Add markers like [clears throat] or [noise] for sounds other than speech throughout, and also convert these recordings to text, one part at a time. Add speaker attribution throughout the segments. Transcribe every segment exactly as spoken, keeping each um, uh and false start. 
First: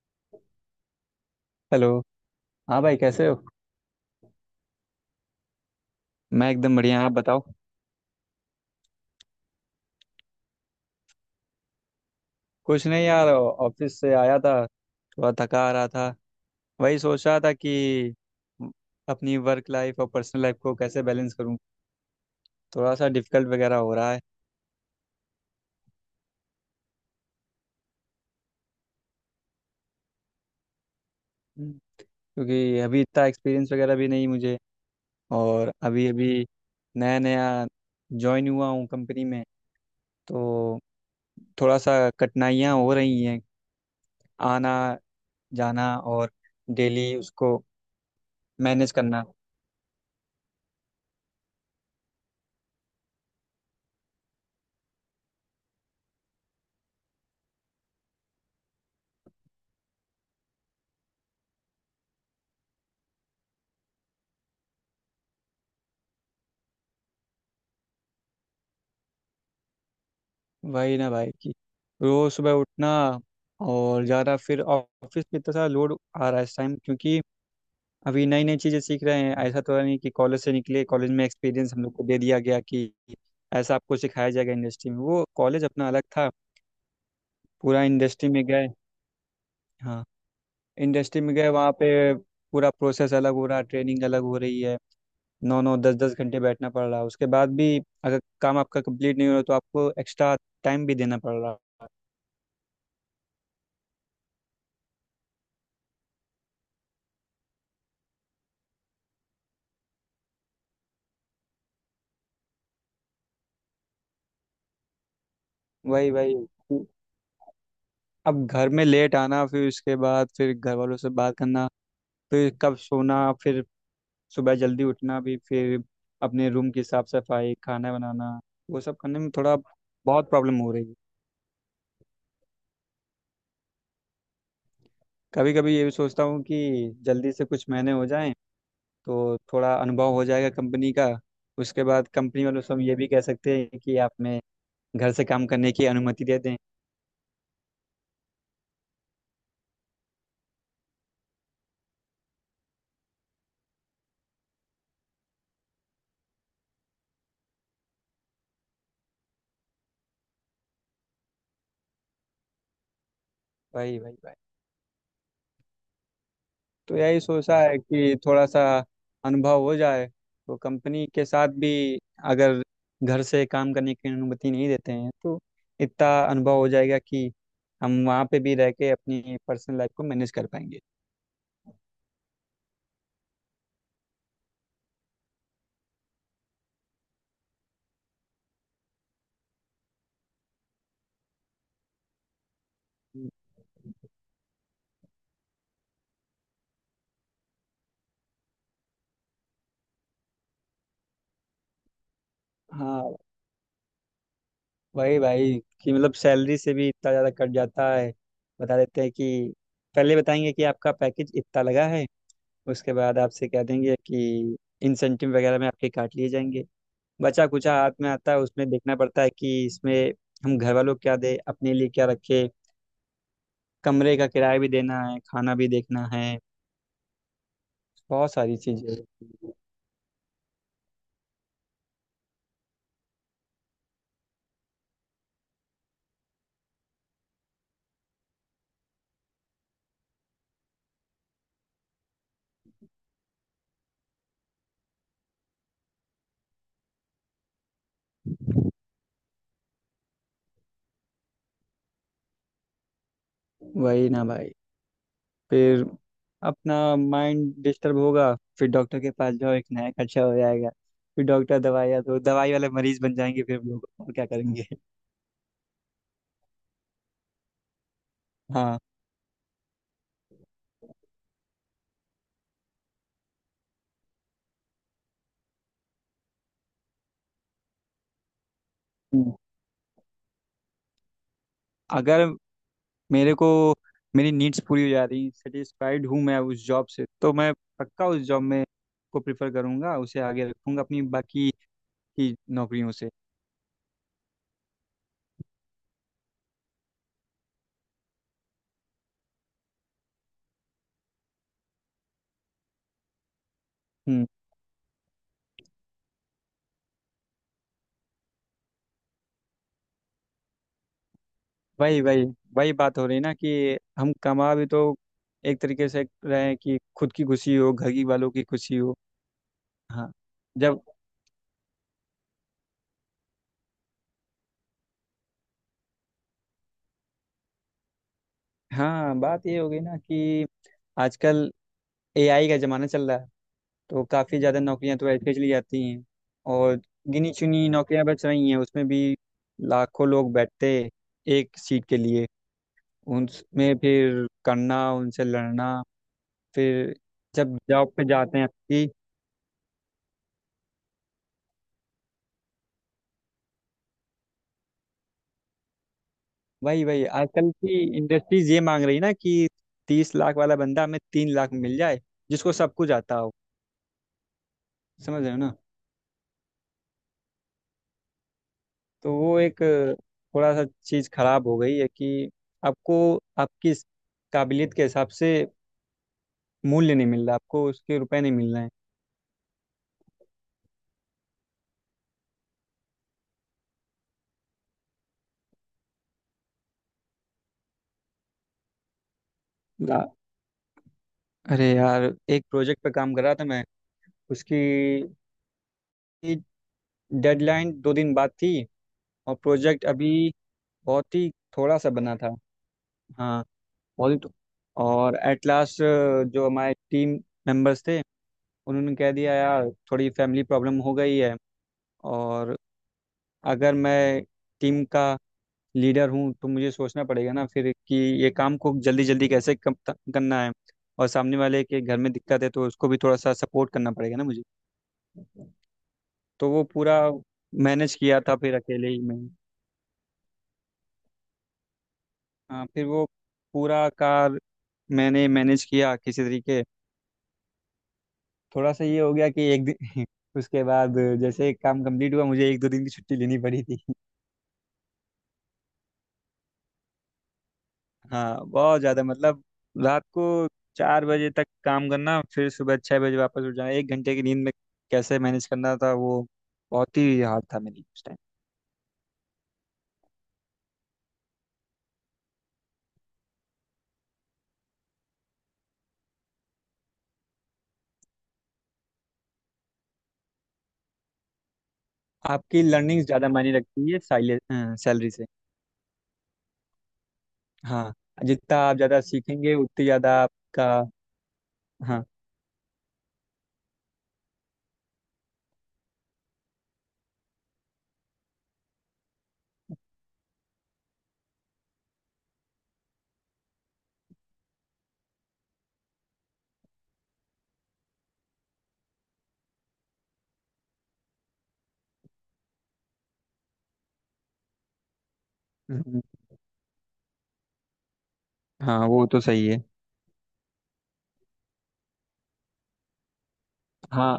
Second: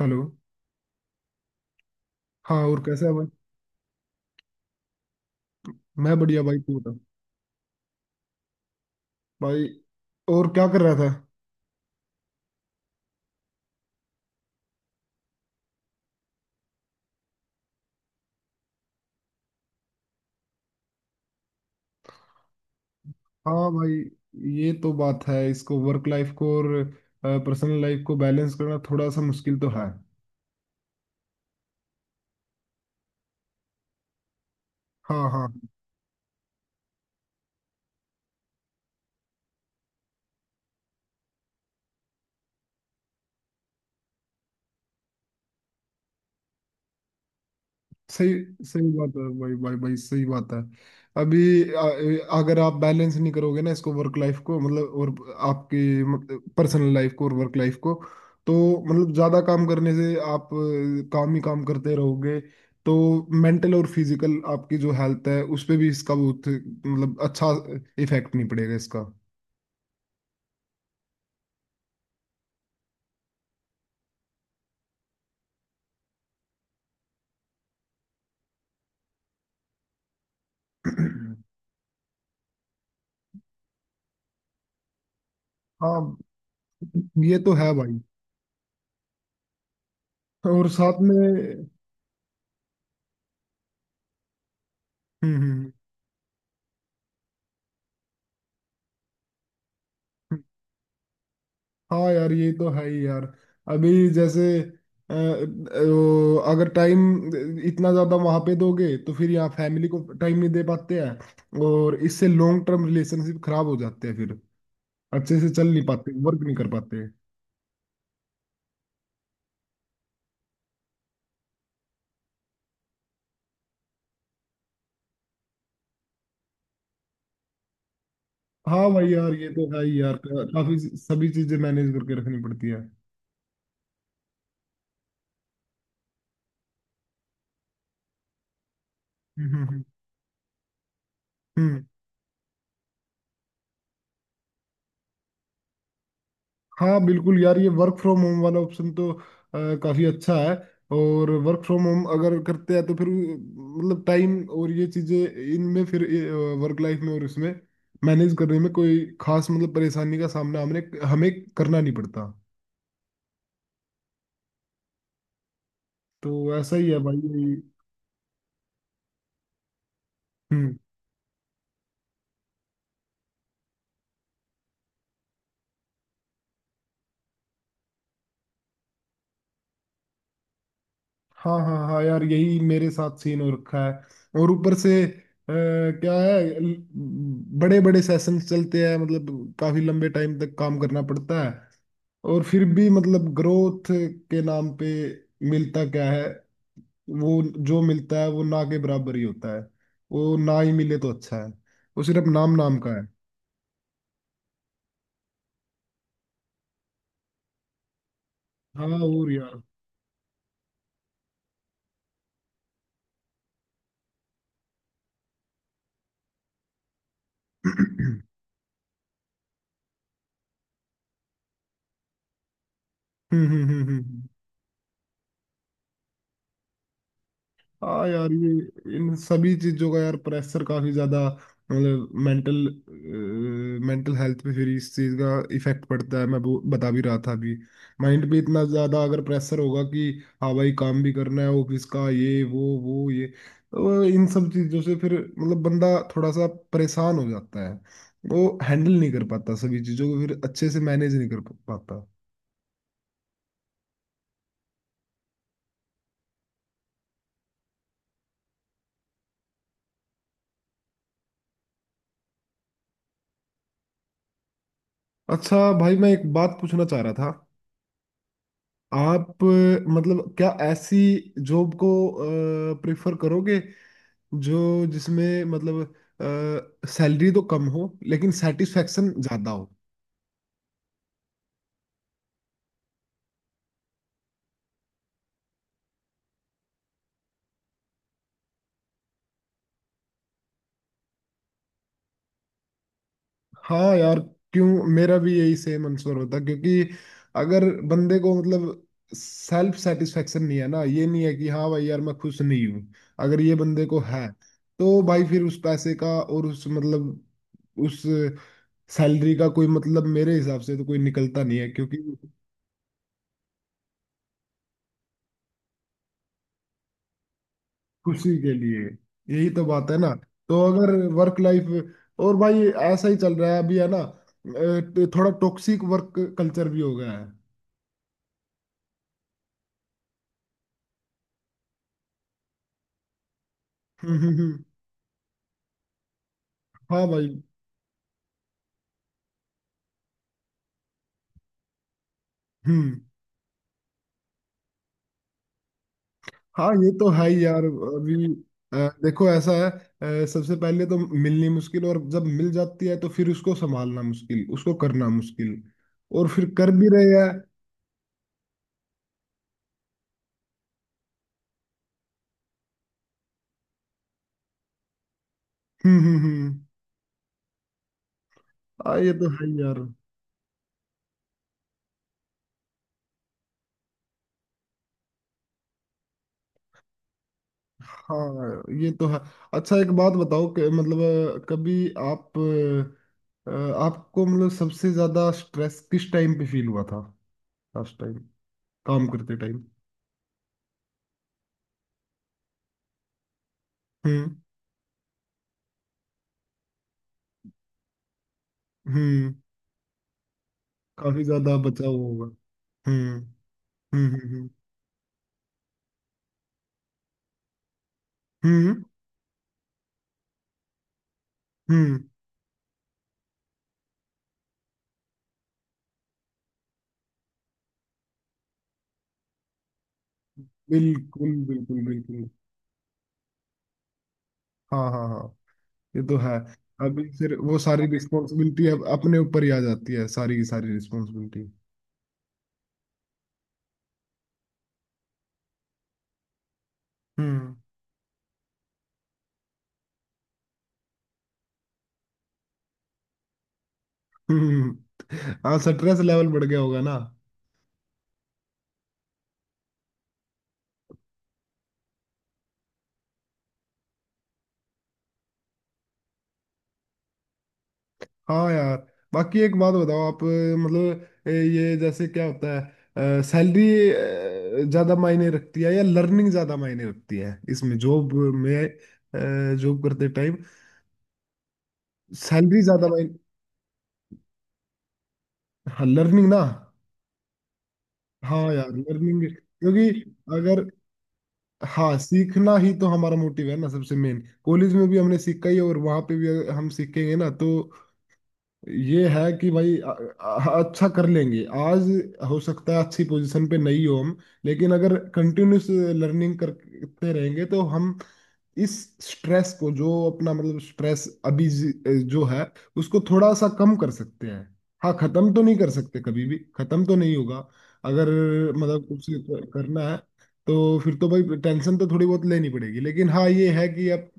Speaker 1: Hello.
Speaker 2: Hello.
Speaker 1: हाँ और
Speaker 2: हाँ भाई,
Speaker 1: कैसा है भाई।
Speaker 2: कैसे हो?
Speaker 1: मैं बढ़िया
Speaker 2: मैं
Speaker 1: भाई
Speaker 2: एकदम
Speaker 1: तू बता।
Speaker 2: बढ़िया, आप बताओ।
Speaker 1: भाई और क्या कर रहा था।
Speaker 2: कुछ नहीं यार, ऑफिस से आया था, थोड़ा थका आ रहा था। वही सोच रहा था कि अपनी वर्क लाइफ और पर्सनल लाइफ को कैसे बैलेंस करूँ। थोड़ा सा डिफिकल्ट
Speaker 1: हाँ
Speaker 2: वगैरह
Speaker 1: भाई
Speaker 2: हो रहा है।
Speaker 1: ये तो बात है, इसको वर्क लाइफ को और पर्सनल लाइफ को बैलेंस करना थोड़ा सा मुश्किल तो है।
Speaker 2: हम्म। क्योंकि अभी इतना एक्सपीरियंस वगैरह भी नहीं मुझे।
Speaker 1: हाँ हाँ
Speaker 2: और अभी अभी नया नया ज्वाइन हुआ हूँ कंपनी में, तो थोड़ा सा कठिनाइयाँ हो रही हैं। आना, जाना और डेली उसको
Speaker 1: सही। सही
Speaker 2: मैनेज
Speaker 1: बात है
Speaker 2: करना।
Speaker 1: भाई, भाई भाई सही बात है। अभी अ- अगर आप बैलेंस नहीं करोगे ना इसको, वर्क लाइफ को मतलब, और आपकी मतलब पर्सनल लाइफ को और वर्क लाइफ को, तो मतलब ज्यादा काम करने से आप अ, काम ही काम करते रहोगे तो मेंटल और फिजिकल आपकी जो हेल्थ है उस पे भी इसका बहुत मतलब अच्छा इफेक्ट नहीं पड़ेगा इसका।
Speaker 2: वही ना भाई कि रोज सुबह उठना, और ज़्यादा फिर ऑफिस पे इतना सारा लोड आ रहा है इस टाइम, क्योंकि अभी नई नई चीज़ें सीख रहे हैं। ऐसा तो है नहीं कि कॉलेज से निकले, कॉलेज में
Speaker 1: [clears throat]
Speaker 2: एक्सपीरियंस हम लोग को दे दिया गया कि ऐसा आपको सिखाया जाएगा इंडस्ट्री में। वो कॉलेज अपना
Speaker 1: हाँ
Speaker 2: अलग था,
Speaker 1: ये तो है
Speaker 2: पूरा
Speaker 1: भाई।
Speaker 2: इंडस्ट्री में गए। हाँ,
Speaker 1: और साथ में।
Speaker 2: इंडस्ट्री में गए,
Speaker 1: हम्म
Speaker 2: वहाँ पे पूरा प्रोसेस अलग हो रहा है, ट्रेनिंग अलग हो रही है।
Speaker 1: हम्म
Speaker 2: नौ
Speaker 1: हम्म।
Speaker 2: नौ दस दस घंटे बैठना पड़ रहा है, उसके बाद भी अगर काम आपका कंप्लीट नहीं हो रहा तो आपको एक्स्ट्रा टाइम भी देना पड़ रहा है।
Speaker 1: हाँ यार ये तो है ही यार। अभी जैसे अ, वो अगर टाइम इतना ज़्यादा वहाँ पे दोगे तो फिर यहाँ फैमिली को टाइम नहीं दे पाते हैं और इससे लॉन्ग टर्म रिलेशनशिप खराब हो जाते हैं फिर, अच्छे से चल नहीं
Speaker 2: वही
Speaker 1: पाते,
Speaker 2: वही।
Speaker 1: वर्क नहीं कर पाते।
Speaker 2: अब घर में लेट आना, फिर उसके बाद फिर घर वालों से बात करना, फिर कब सोना, फिर सुबह जल्दी उठना भी, फिर अपने रूम की साफ सफाई, खाना बनाना। वो
Speaker 1: हाँ
Speaker 2: सब
Speaker 1: भाई
Speaker 2: करने में
Speaker 1: यार ये
Speaker 2: थोड़ा
Speaker 1: तो है ही यार,
Speaker 2: बहुत प्रॉब्लम हो
Speaker 1: काफ़ी
Speaker 2: रही है।
Speaker 1: सभी चीज़ें मैनेज करके रखनी पड़ती है।
Speaker 2: कभी कभी ये भी सोचता हूँ कि जल्दी से कुछ महीने हो जाएं तो
Speaker 1: हम्म
Speaker 2: थोड़ा
Speaker 1: हम्म
Speaker 2: अनुभव हो जाएगा कंपनी का।
Speaker 1: हम्म।
Speaker 2: उसके बाद कंपनी वालों से हम ये भी कह सकते हैं कि आप में घर से काम करने की अनुमति दे दें।
Speaker 1: हाँ बिल्कुल यार ये वर्क फ्रॉम होम वाला ऑप्शन तो अ, काफी अच्छा है। और वर्क फ्रॉम होम अगर करते हैं तो फिर वो, मतलब टाइम और ये चीजें इनमें फिर वर्क लाइफ में और इसमें मैनेज करने में कोई खास मतलब परेशानी का सामना हमने हमें करना नहीं पड़ता।
Speaker 2: भाई भाई भाई।
Speaker 1: तो ऐसा ही
Speaker 2: तो
Speaker 1: है भाई
Speaker 2: यही
Speaker 1: यही।
Speaker 2: सोचा है कि थोड़ा सा अनुभव हो जाए तो
Speaker 1: हम्म।
Speaker 2: कंपनी के साथ भी, अगर घर से काम करने की अनुमति नहीं देते हैं तो इतना अनुभव हो जाएगा कि हम वहाँ पे भी रह के अपनी पर्सनल लाइफ को मैनेज कर पाएंगे।
Speaker 1: हाँ हाँ हाँ यार यही मेरे साथ सीन हो रखा है। और ऊपर से अ, क्या है, बड़े बड़े सेशंस चलते हैं मतलब काफी लंबे टाइम तक काम करना पड़ता है। और फिर भी मतलब ग्रोथ के नाम पे मिलता क्या है? वो जो मिलता है वो ना के बराबर ही होता है। वो ना ही मिले तो अच्छा है। वो सिर्फ नाम नाम का है।
Speaker 2: हाँ, वही भाई कि मतलब सैलरी से भी इतना ज़्यादा कट जाता है। बता
Speaker 1: हाँ
Speaker 2: देते हैं
Speaker 1: और
Speaker 2: कि
Speaker 1: यार।
Speaker 2: पहले बताएंगे कि आपका पैकेज इतना लगा है, उसके बाद आपसे कह देंगे कि इंसेंटिव वगैरह में आपके काट लिए जाएंगे। बचा कुचा हाथ में
Speaker 1: [clears throat]
Speaker 2: आता है, उसमें देखना पड़ता है कि इसमें हम घर वालों को क्या दे, अपने लिए क्या रखे।
Speaker 1: हम्म हम्म हम्म
Speaker 2: कमरे
Speaker 1: हम्म।
Speaker 2: का किराया भी देना है, खाना भी देखना है,
Speaker 1: हाँ
Speaker 2: बहुत
Speaker 1: यार
Speaker 2: सारी
Speaker 1: ये
Speaker 2: चीजें।
Speaker 1: इन सभी चीजों का यार प्रेशर काफी ज्यादा मतलब मेंटल, मेंटल हेल्थ पे फिर इस चीज का इफेक्ट पड़ता है। मैं वो बता भी रहा था अभी, माइंड पे इतना ज्यादा अगर प्रेशर होगा कि हाँ भाई काम भी करना है ऑफिस का, ये वो वो ये, तो इन सब चीजों से फिर मतलब बंदा थोड़ा सा परेशान हो जाता है, वो हैंडल नहीं कर पाता, सभी चीजों को फिर अच्छे से मैनेज नहीं कर पाता।
Speaker 2: वही ना भाई, फिर अपना माइंड डिस्टर्ब होगा, फिर डॉक्टर के पास जाओ, एक नया खर्चा हो जाएगा। फिर डॉक्टर दवाइयाँ, तो दवाई वाले मरीज बन जाएंगे फिर लोग, और क्या करेंगे।
Speaker 1: अच्छा भाई मैं एक बात पूछना चाह रहा था।
Speaker 2: हाँ।
Speaker 1: आप अ, मतलब क्या ऐसी जॉब को प्रेफर करोगे जो, जिसमें मतलब सैलरी तो कम हो लेकिन सेटिस्फेक्शन ज्यादा हो?
Speaker 2: अगर मेरे को मेरी नीड्स पूरी हो जा रही, सेटिस्फाइड हूँ मैं उस जॉब से, तो मैं पक्का उस जॉब में को प्रिफर करूँगा, उसे आगे रखूँगा अपनी बाकी की नौकरियों से।
Speaker 1: हाँ यार क्यों, मेरा भी यही सेम आंसर होता, क्योंकि अगर बंदे को मतलब सेल्फ सेटिस्फेक्शन नहीं है ना, ये नहीं है कि हाँ भाई यार मैं खुश नहीं हूँ, अगर ये बंदे को है
Speaker 2: हम्म।
Speaker 1: तो भाई फिर उस पैसे का और उस मतलब उस सैलरी का कोई मतलब मेरे हिसाब से तो कोई निकलता नहीं है क्योंकि
Speaker 2: वही वही। वही बात हो रही ना कि हम कमा भी तो एक तरीके से रहे हैं कि खुद की खुशी हो, घर की वालों
Speaker 1: खुशी
Speaker 2: की
Speaker 1: के
Speaker 2: खुशी
Speaker 1: लिए,
Speaker 2: हो।
Speaker 1: यही तो बात है
Speaker 2: हाँ।
Speaker 1: ना। तो
Speaker 2: जब।
Speaker 1: अगर वर्क लाइफ और भाई ऐसा ही चल रहा है अभी है ना, अ, थोड़ा टॉक्सिक वर्क कल्चर भी हो गया है।
Speaker 2: हाँ, बात ये हो गई ना कि आजकल ए आई का ज़माना चल रहा है,
Speaker 1: [laughs]
Speaker 2: तो
Speaker 1: हम्म, हम्म,
Speaker 2: काफ़ी ज़्यादा
Speaker 1: हम्म।
Speaker 2: नौकरियां तो ऐसे चली जाती हैं, और
Speaker 1: हाँ
Speaker 2: गिनी
Speaker 1: भाई।
Speaker 2: चुनी नौकरियां बच रही हैं। उसमें भी लाखों लोग बैठते एक सीट के लिए,
Speaker 1: हम्म।
Speaker 2: उनमें फिर करना, उनसे लड़ना,
Speaker 1: हाँ ये
Speaker 2: फिर
Speaker 1: तो है ही
Speaker 2: जब
Speaker 1: यार।
Speaker 2: जॉब पे
Speaker 1: अभी
Speaker 2: जाते हैं आपकी।
Speaker 1: अ, देखो ऐसा है, अ, सबसे पहले तो मिलनी मुश्किल और जब मिल जाती है तो फिर उसको संभालना मुश्किल, उसको करना मुश्किल, और फिर कर
Speaker 2: वही
Speaker 1: भी रहे
Speaker 2: वही,
Speaker 1: हैं।
Speaker 2: आजकल की इंडस्ट्रीज ये मांग रही है ना कि तीस लाख वाला बंदा हमें तीन लाख मिल जाए, जिसको सब कुछ आता हो। समझ रहे हो ना।
Speaker 1: हम्म हम्म हम्म। हाँ ये
Speaker 2: तो
Speaker 1: तो
Speaker 2: वो
Speaker 1: है ही
Speaker 2: एक
Speaker 1: यार।
Speaker 2: अ, थोड़ा सा चीज़ खराब हो गई है कि आपको, आपकी इस काबिलियत के हिसाब से मूल्य नहीं मिल रहा, आपको उसके रुपए नहीं मिल
Speaker 1: हाँ
Speaker 2: रहे।
Speaker 1: ये तो है। अच्छा एक बात बताओ कि मतलब अ, कभी आप अ, आपको मतलब सबसे ज्यादा स्ट्रेस किस टाइम पे फील हुआ था, लास्ट टाइम काम करते टाइम?
Speaker 2: हैं आ- अरे यार, एक प्रोजेक्ट पे काम कर रहा था मैं।
Speaker 1: हम्म।
Speaker 2: उसकी डेडलाइन दो दिन बाद थी,
Speaker 1: हम्म।
Speaker 2: और प्रोजेक्ट अभी बहुत
Speaker 1: काफी
Speaker 2: ही
Speaker 1: ज्यादा
Speaker 2: थोड़ा सा
Speaker 1: बचाव
Speaker 2: बना
Speaker 1: होगा।
Speaker 2: था।
Speaker 1: हम्म
Speaker 2: हाँ, बहुत
Speaker 1: हम्म
Speaker 2: ही। तो-
Speaker 1: हम्म
Speaker 2: और एट लास्ट, जो हमारे टीम मेंबर्स थे,
Speaker 1: हम्म। हम्म
Speaker 2: उन्होंने कह दिया यार थोड़ी फैमिली प्रॉब्लम हो गई है।
Speaker 1: हम्म।
Speaker 2: और अगर मैं टीम का लीडर हूँ तो मुझे सोचना पड़ेगा ना फिर कि ये काम को जल्दी जल्दी कैसे कम- करना है। और
Speaker 1: बिल्कुल
Speaker 2: सामने वाले के
Speaker 1: बिल्कुल
Speaker 2: घर में
Speaker 1: बिल्कुल।
Speaker 2: दिक्कत है तो उसको भी थोड़ा सा सपोर्ट करना पड़ेगा ना मुझे।
Speaker 1: हाँ हाँ हाँ ये तो है।
Speaker 2: तो वो पूरा
Speaker 1: अभी फिर वो सारी
Speaker 2: मैनेज किया था फिर
Speaker 1: रिस्पॉन्सिबिलिटी अब
Speaker 2: अकेले ही
Speaker 1: अपने
Speaker 2: मैं।
Speaker 1: ऊपर ही आ जाती है, सारी की सारी रिस्पॉन्सिबिलिटी।
Speaker 2: हाँ, फिर वो पूरा कार मैंने मैनेज किया किसी तरीके,
Speaker 1: हम्म।
Speaker 2: थोड़ा सा ये हो गया कि एक दिन [laughs] उसके बाद जैसे काम कंप्लीट हुआ, मुझे एक दो दिन की छुट्टी लेनी पड़ी थी।
Speaker 1: [laughs] हम्म। हाँ स्ट्रेस लेवल बढ़ गया होगा ना।
Speaker 2: हाँ बहुत ज्यादा, मतलब रात को चार बजे तक काम करना, फिर सुबह छह बजे वापस उठ जाना एक घंटे की नींद में। कैसे मैनेज करना था वो? बहुत ही हार्ड था मेरे लिए उस टाइम।
Speaker 1: हाँ यार। बाकी एक बात बताओ आप अ, मतलब अ, ये जैसे क्या होता है, सैलरी ज्यादा मायने रखती है या लर्निंग ज्यादा मायने रखती है इसमें जॉब में, जॉब करते टाइम? सैलरी
Speaker 2: आपकी
Speaker 1: ज्यादा
Speaker 2: लर्निंग
Speaker 1: मायने।
Speaker 2: ज्यादा मायने रखती है साइले सैलरी से।
Speaker 1: हाँ लर्निंग ना।
Speaker 2: हाँ।
Speaker 1: हाँ
Speaker 2: जितना
Speaker 1: यार
Speaker 2: आप ज्यादा
Speaker 1: लर्निंग,
Speaker 2: सीखेंगे उतनी
Speaker 1: क्योंकि
Speaker 2: ज्यादा
Speaker 1: अगर,
Speaker 2: आपका।
Speaker 1: हाँ
Speaker 2: हाँ।
Speaker 1: सीखना ही तो हमारा मोटिव है ना सबसे मेन, कॉलेज में भी हमने सीखा ही और वहां पे भी अगर हम सीखेंगे ना तो ये है कि भाई अ- अ- अच्छा कर लेंगे आज। हो सकता है अच्छी पोजीशन पे नहीं हो हम लेकिन अगर कंटिन्यूस लर्निंग करते रहेंगे तो हम इस स्ट्रेस को, जो अपना मतलब स्ट्रेस अभी जी- जो है उसको थोड़ा सा कम कर सकते हैं। हाँ खत्म तो नहीं कर सकते,
Speaker 2: हम्म,
Speaker 1: कभी भी खत्म तो नहीं होगा अगर
Speaker 2: हाँ
Speaker 1: मतलब
Speaker 2: वो
Speaker 1: कुछ
Speaker 2: तो सही
Speaker 1: क-
Speaker 2: है।
Speaker 1: करना है तो फिर तो भाई टेंशन तो थोड़ी बहुत लेनी पड़ेगी लेकिन हाँ ये है कि अब
Speaker 2: हाँ।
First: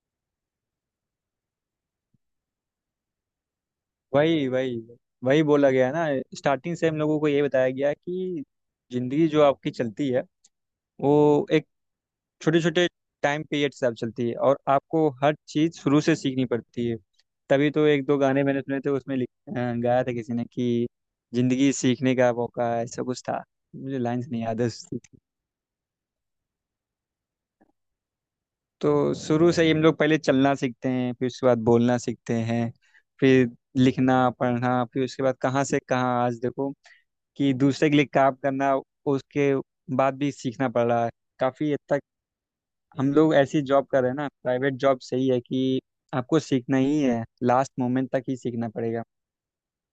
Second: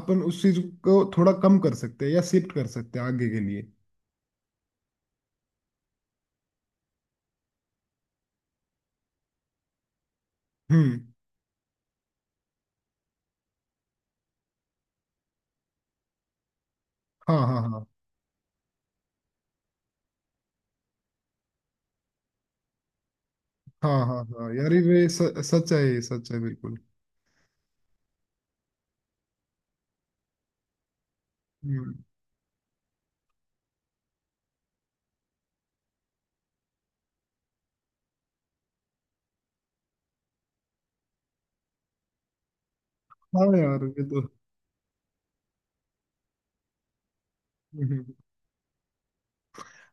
Speaker 1: अपन उस चीज को थोड़ा कम कर सकते हैं या शिफ्ट कर सकते हैं आगे के लिए।
Speaker 2: वही वही। वही बोला गया है ना, स्टार्टिंग से हम लोगों को ये बताया गया है कि जिंदगी जो आपकी चलती है,
Speaker 1: हम्म।
Speaker 2: वो एक छोटे छोटे टाइम पीरियड से आप चलती है, और आपको हर चीज़ शुरू से सीखनी पड़ती है।
Speaker 1: हाँ हाँ
Speaker 2: तभी
Speaker 1: हाँ।
Speaker 2: तो एक दो गाने मैंने सुने थे, उसमें लिख अ, गाया था किसी ने कि जिंदगी सीखने का मौका है, ऐसा कुछ था।
Speaker 1: हाँ
Speaker 2: मुझे
Speaker 1: हाँ
Speaker 2: लाइंस नहीं
Speaker 1: हाँ
Speaker 2: याद है
Speaker 1: यार
Speaker 2: उसकी।
Speaker 1: ये स- सच है, ये सच है बिल्कुल।
Speaker 2: तो शुरू से ही हम लोग पहले चलना सीखते हैं, फिर उसके बाद
Speaker 1: हम्म।
Speaker 2: बोलना सीखते हैं, फिर लिखना पढ़ना, फिर उसके बाद कहाँ से कहाँ आज देखो, कि दूसरे के लिए काम करना, उसके बाद भी सीखना पड़ रहा है। काफ़ी हद तक हम लोग
Speaker 1: हाँ
Speaker 2: ऐसी
Speaker 1: यार
Speaker 2: जॉब कर
Speaker 1: ये
Speaker 2: रहे हैं
Speaker 1: तो।
Speaker 2: ना, प्राइवेट जॉब, सही है कि आपको सीखना ही है, लास्ट
Speaker 1: हम्म,
Speaker 2: मोमेंट
Speaker 1: हम्म।
Speaker 2: तक ही सीखना पड़ेगा।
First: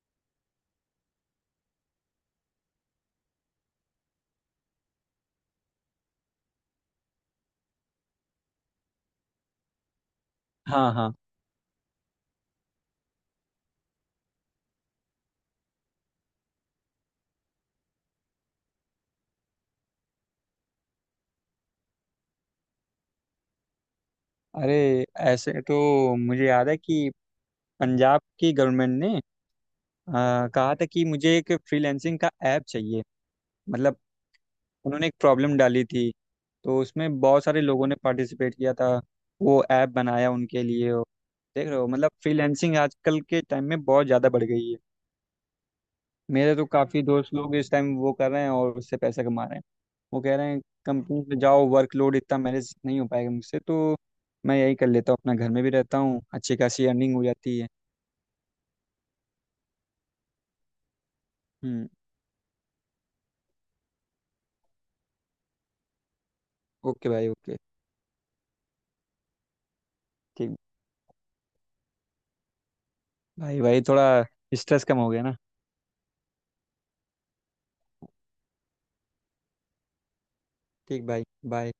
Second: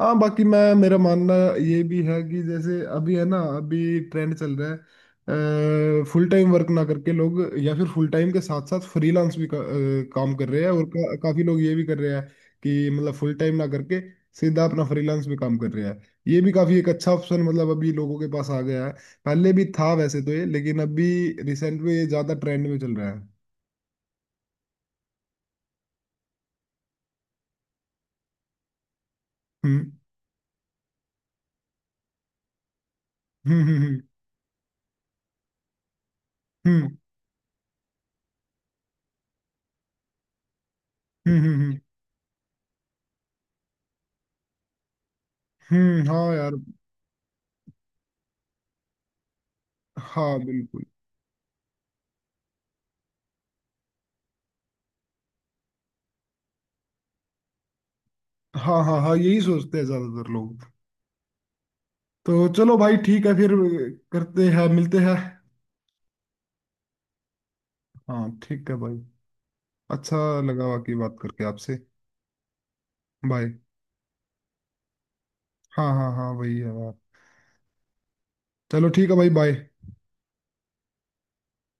Speaker 1: हाँ बाकी मैं, मेरा मानना ये भी है कि जैसे अभी है ना, अभी ट्रेंड चल रहा है फुल टाइम वर्क ना करके लोग, या फिर फुल टाइम के साथ साथ फ्रीलांस भी का, अ, काम कर रहे हैं और
Speaker 2: हाँ हाँ।
Speaker 1: का, काफी लोग ये भी कर रहे हैं कि मतलब फुल टाइम ना करके सीधा अपना फ्रीलांस में काम कर रहे हैं। ये भी काफी एक अच्छा ऑप्शन मतलब अभी लोगों के पास आ गया है। पहले भी था वैसे तो ये, लेकिन अभी रिसेंट में ये ज्यादा ट्रेंड में चल रहा है।
Speaker 2: अरे, ऐसे तो मुझे याद है कि पंजाब की गवर्नमेंट ने
Speaker 1: हम्म
Speaker 2: आ, कहा था कि मुझे एक फ्रीलैंसिंग का ऐप चाहिए।
Speaker 1: हम्म
Speaker 2: मतलब
Speaker 1: हम्म
Speaker 2: उन्होंने एक प्रॉब्लम डाली थी, तो
Speaker 1: हम्म।
Speaker 2: उसमें बहुत सारे लोगों ने पार्टिसिपेट किया था, वो ऐप बनाया उनके लिए।
Speaker 1: हम्म हम्म हम्म
Speaker 2: देख
Speaker 1: हम्म,
Speaker 2: रहे
Speaker 1: हम्म,
Speaker 2: हो, मतलब फ्रीलैंसिंग आजकल के टाइम में बहुत ज़्यादा बढ़ गई है।
Speaker 1: हम्म, हम्म। हाँ यार।
Speaker 2: मेरे तो काफ़ी दोस्त लोग इस टाइम वो कर रहे हैं, और उससे पैसा कमा रहे हैं। वो कह
Speaker 1: हाँ
Speaker 2: रहे हैं
Speaker 1: बिल्कुल।
Speaker 2: कंपनी में जाओ, वर्कलोड इतना मैनेज नहीं हो पाएगा मुझसे, तो मैं यही कर लेता हूँ, अपना घर में भी रहता हूँ, अच्छी खासी अर्निंग हो जाती है।
Speaker 1: हाँ हाँ हाँ यही सोचते हैं ज्यादातर लोग।
Speaker 2: हम्म।
Speaker 1: तो चलो भाई ठीक है फिर, करते हैं मिलते हैं।
Speaker 2: ओके भाई, ओके।
Speaker 1: हाँ ठीक है भाई। अच्छा
Speaker 2: ठीक।
Speaker 1: लगा बाकी बात करके आपसे। बाय।
Speaker 2: भाई भाई, थोड़ा स्ट्रेस कम हो गया ना।
Speaker 1: हाँ हाँ हाँ वही है बात। चलो ठीक है भाई, बाय।
Speaker 2: ठीक भाई। बाय।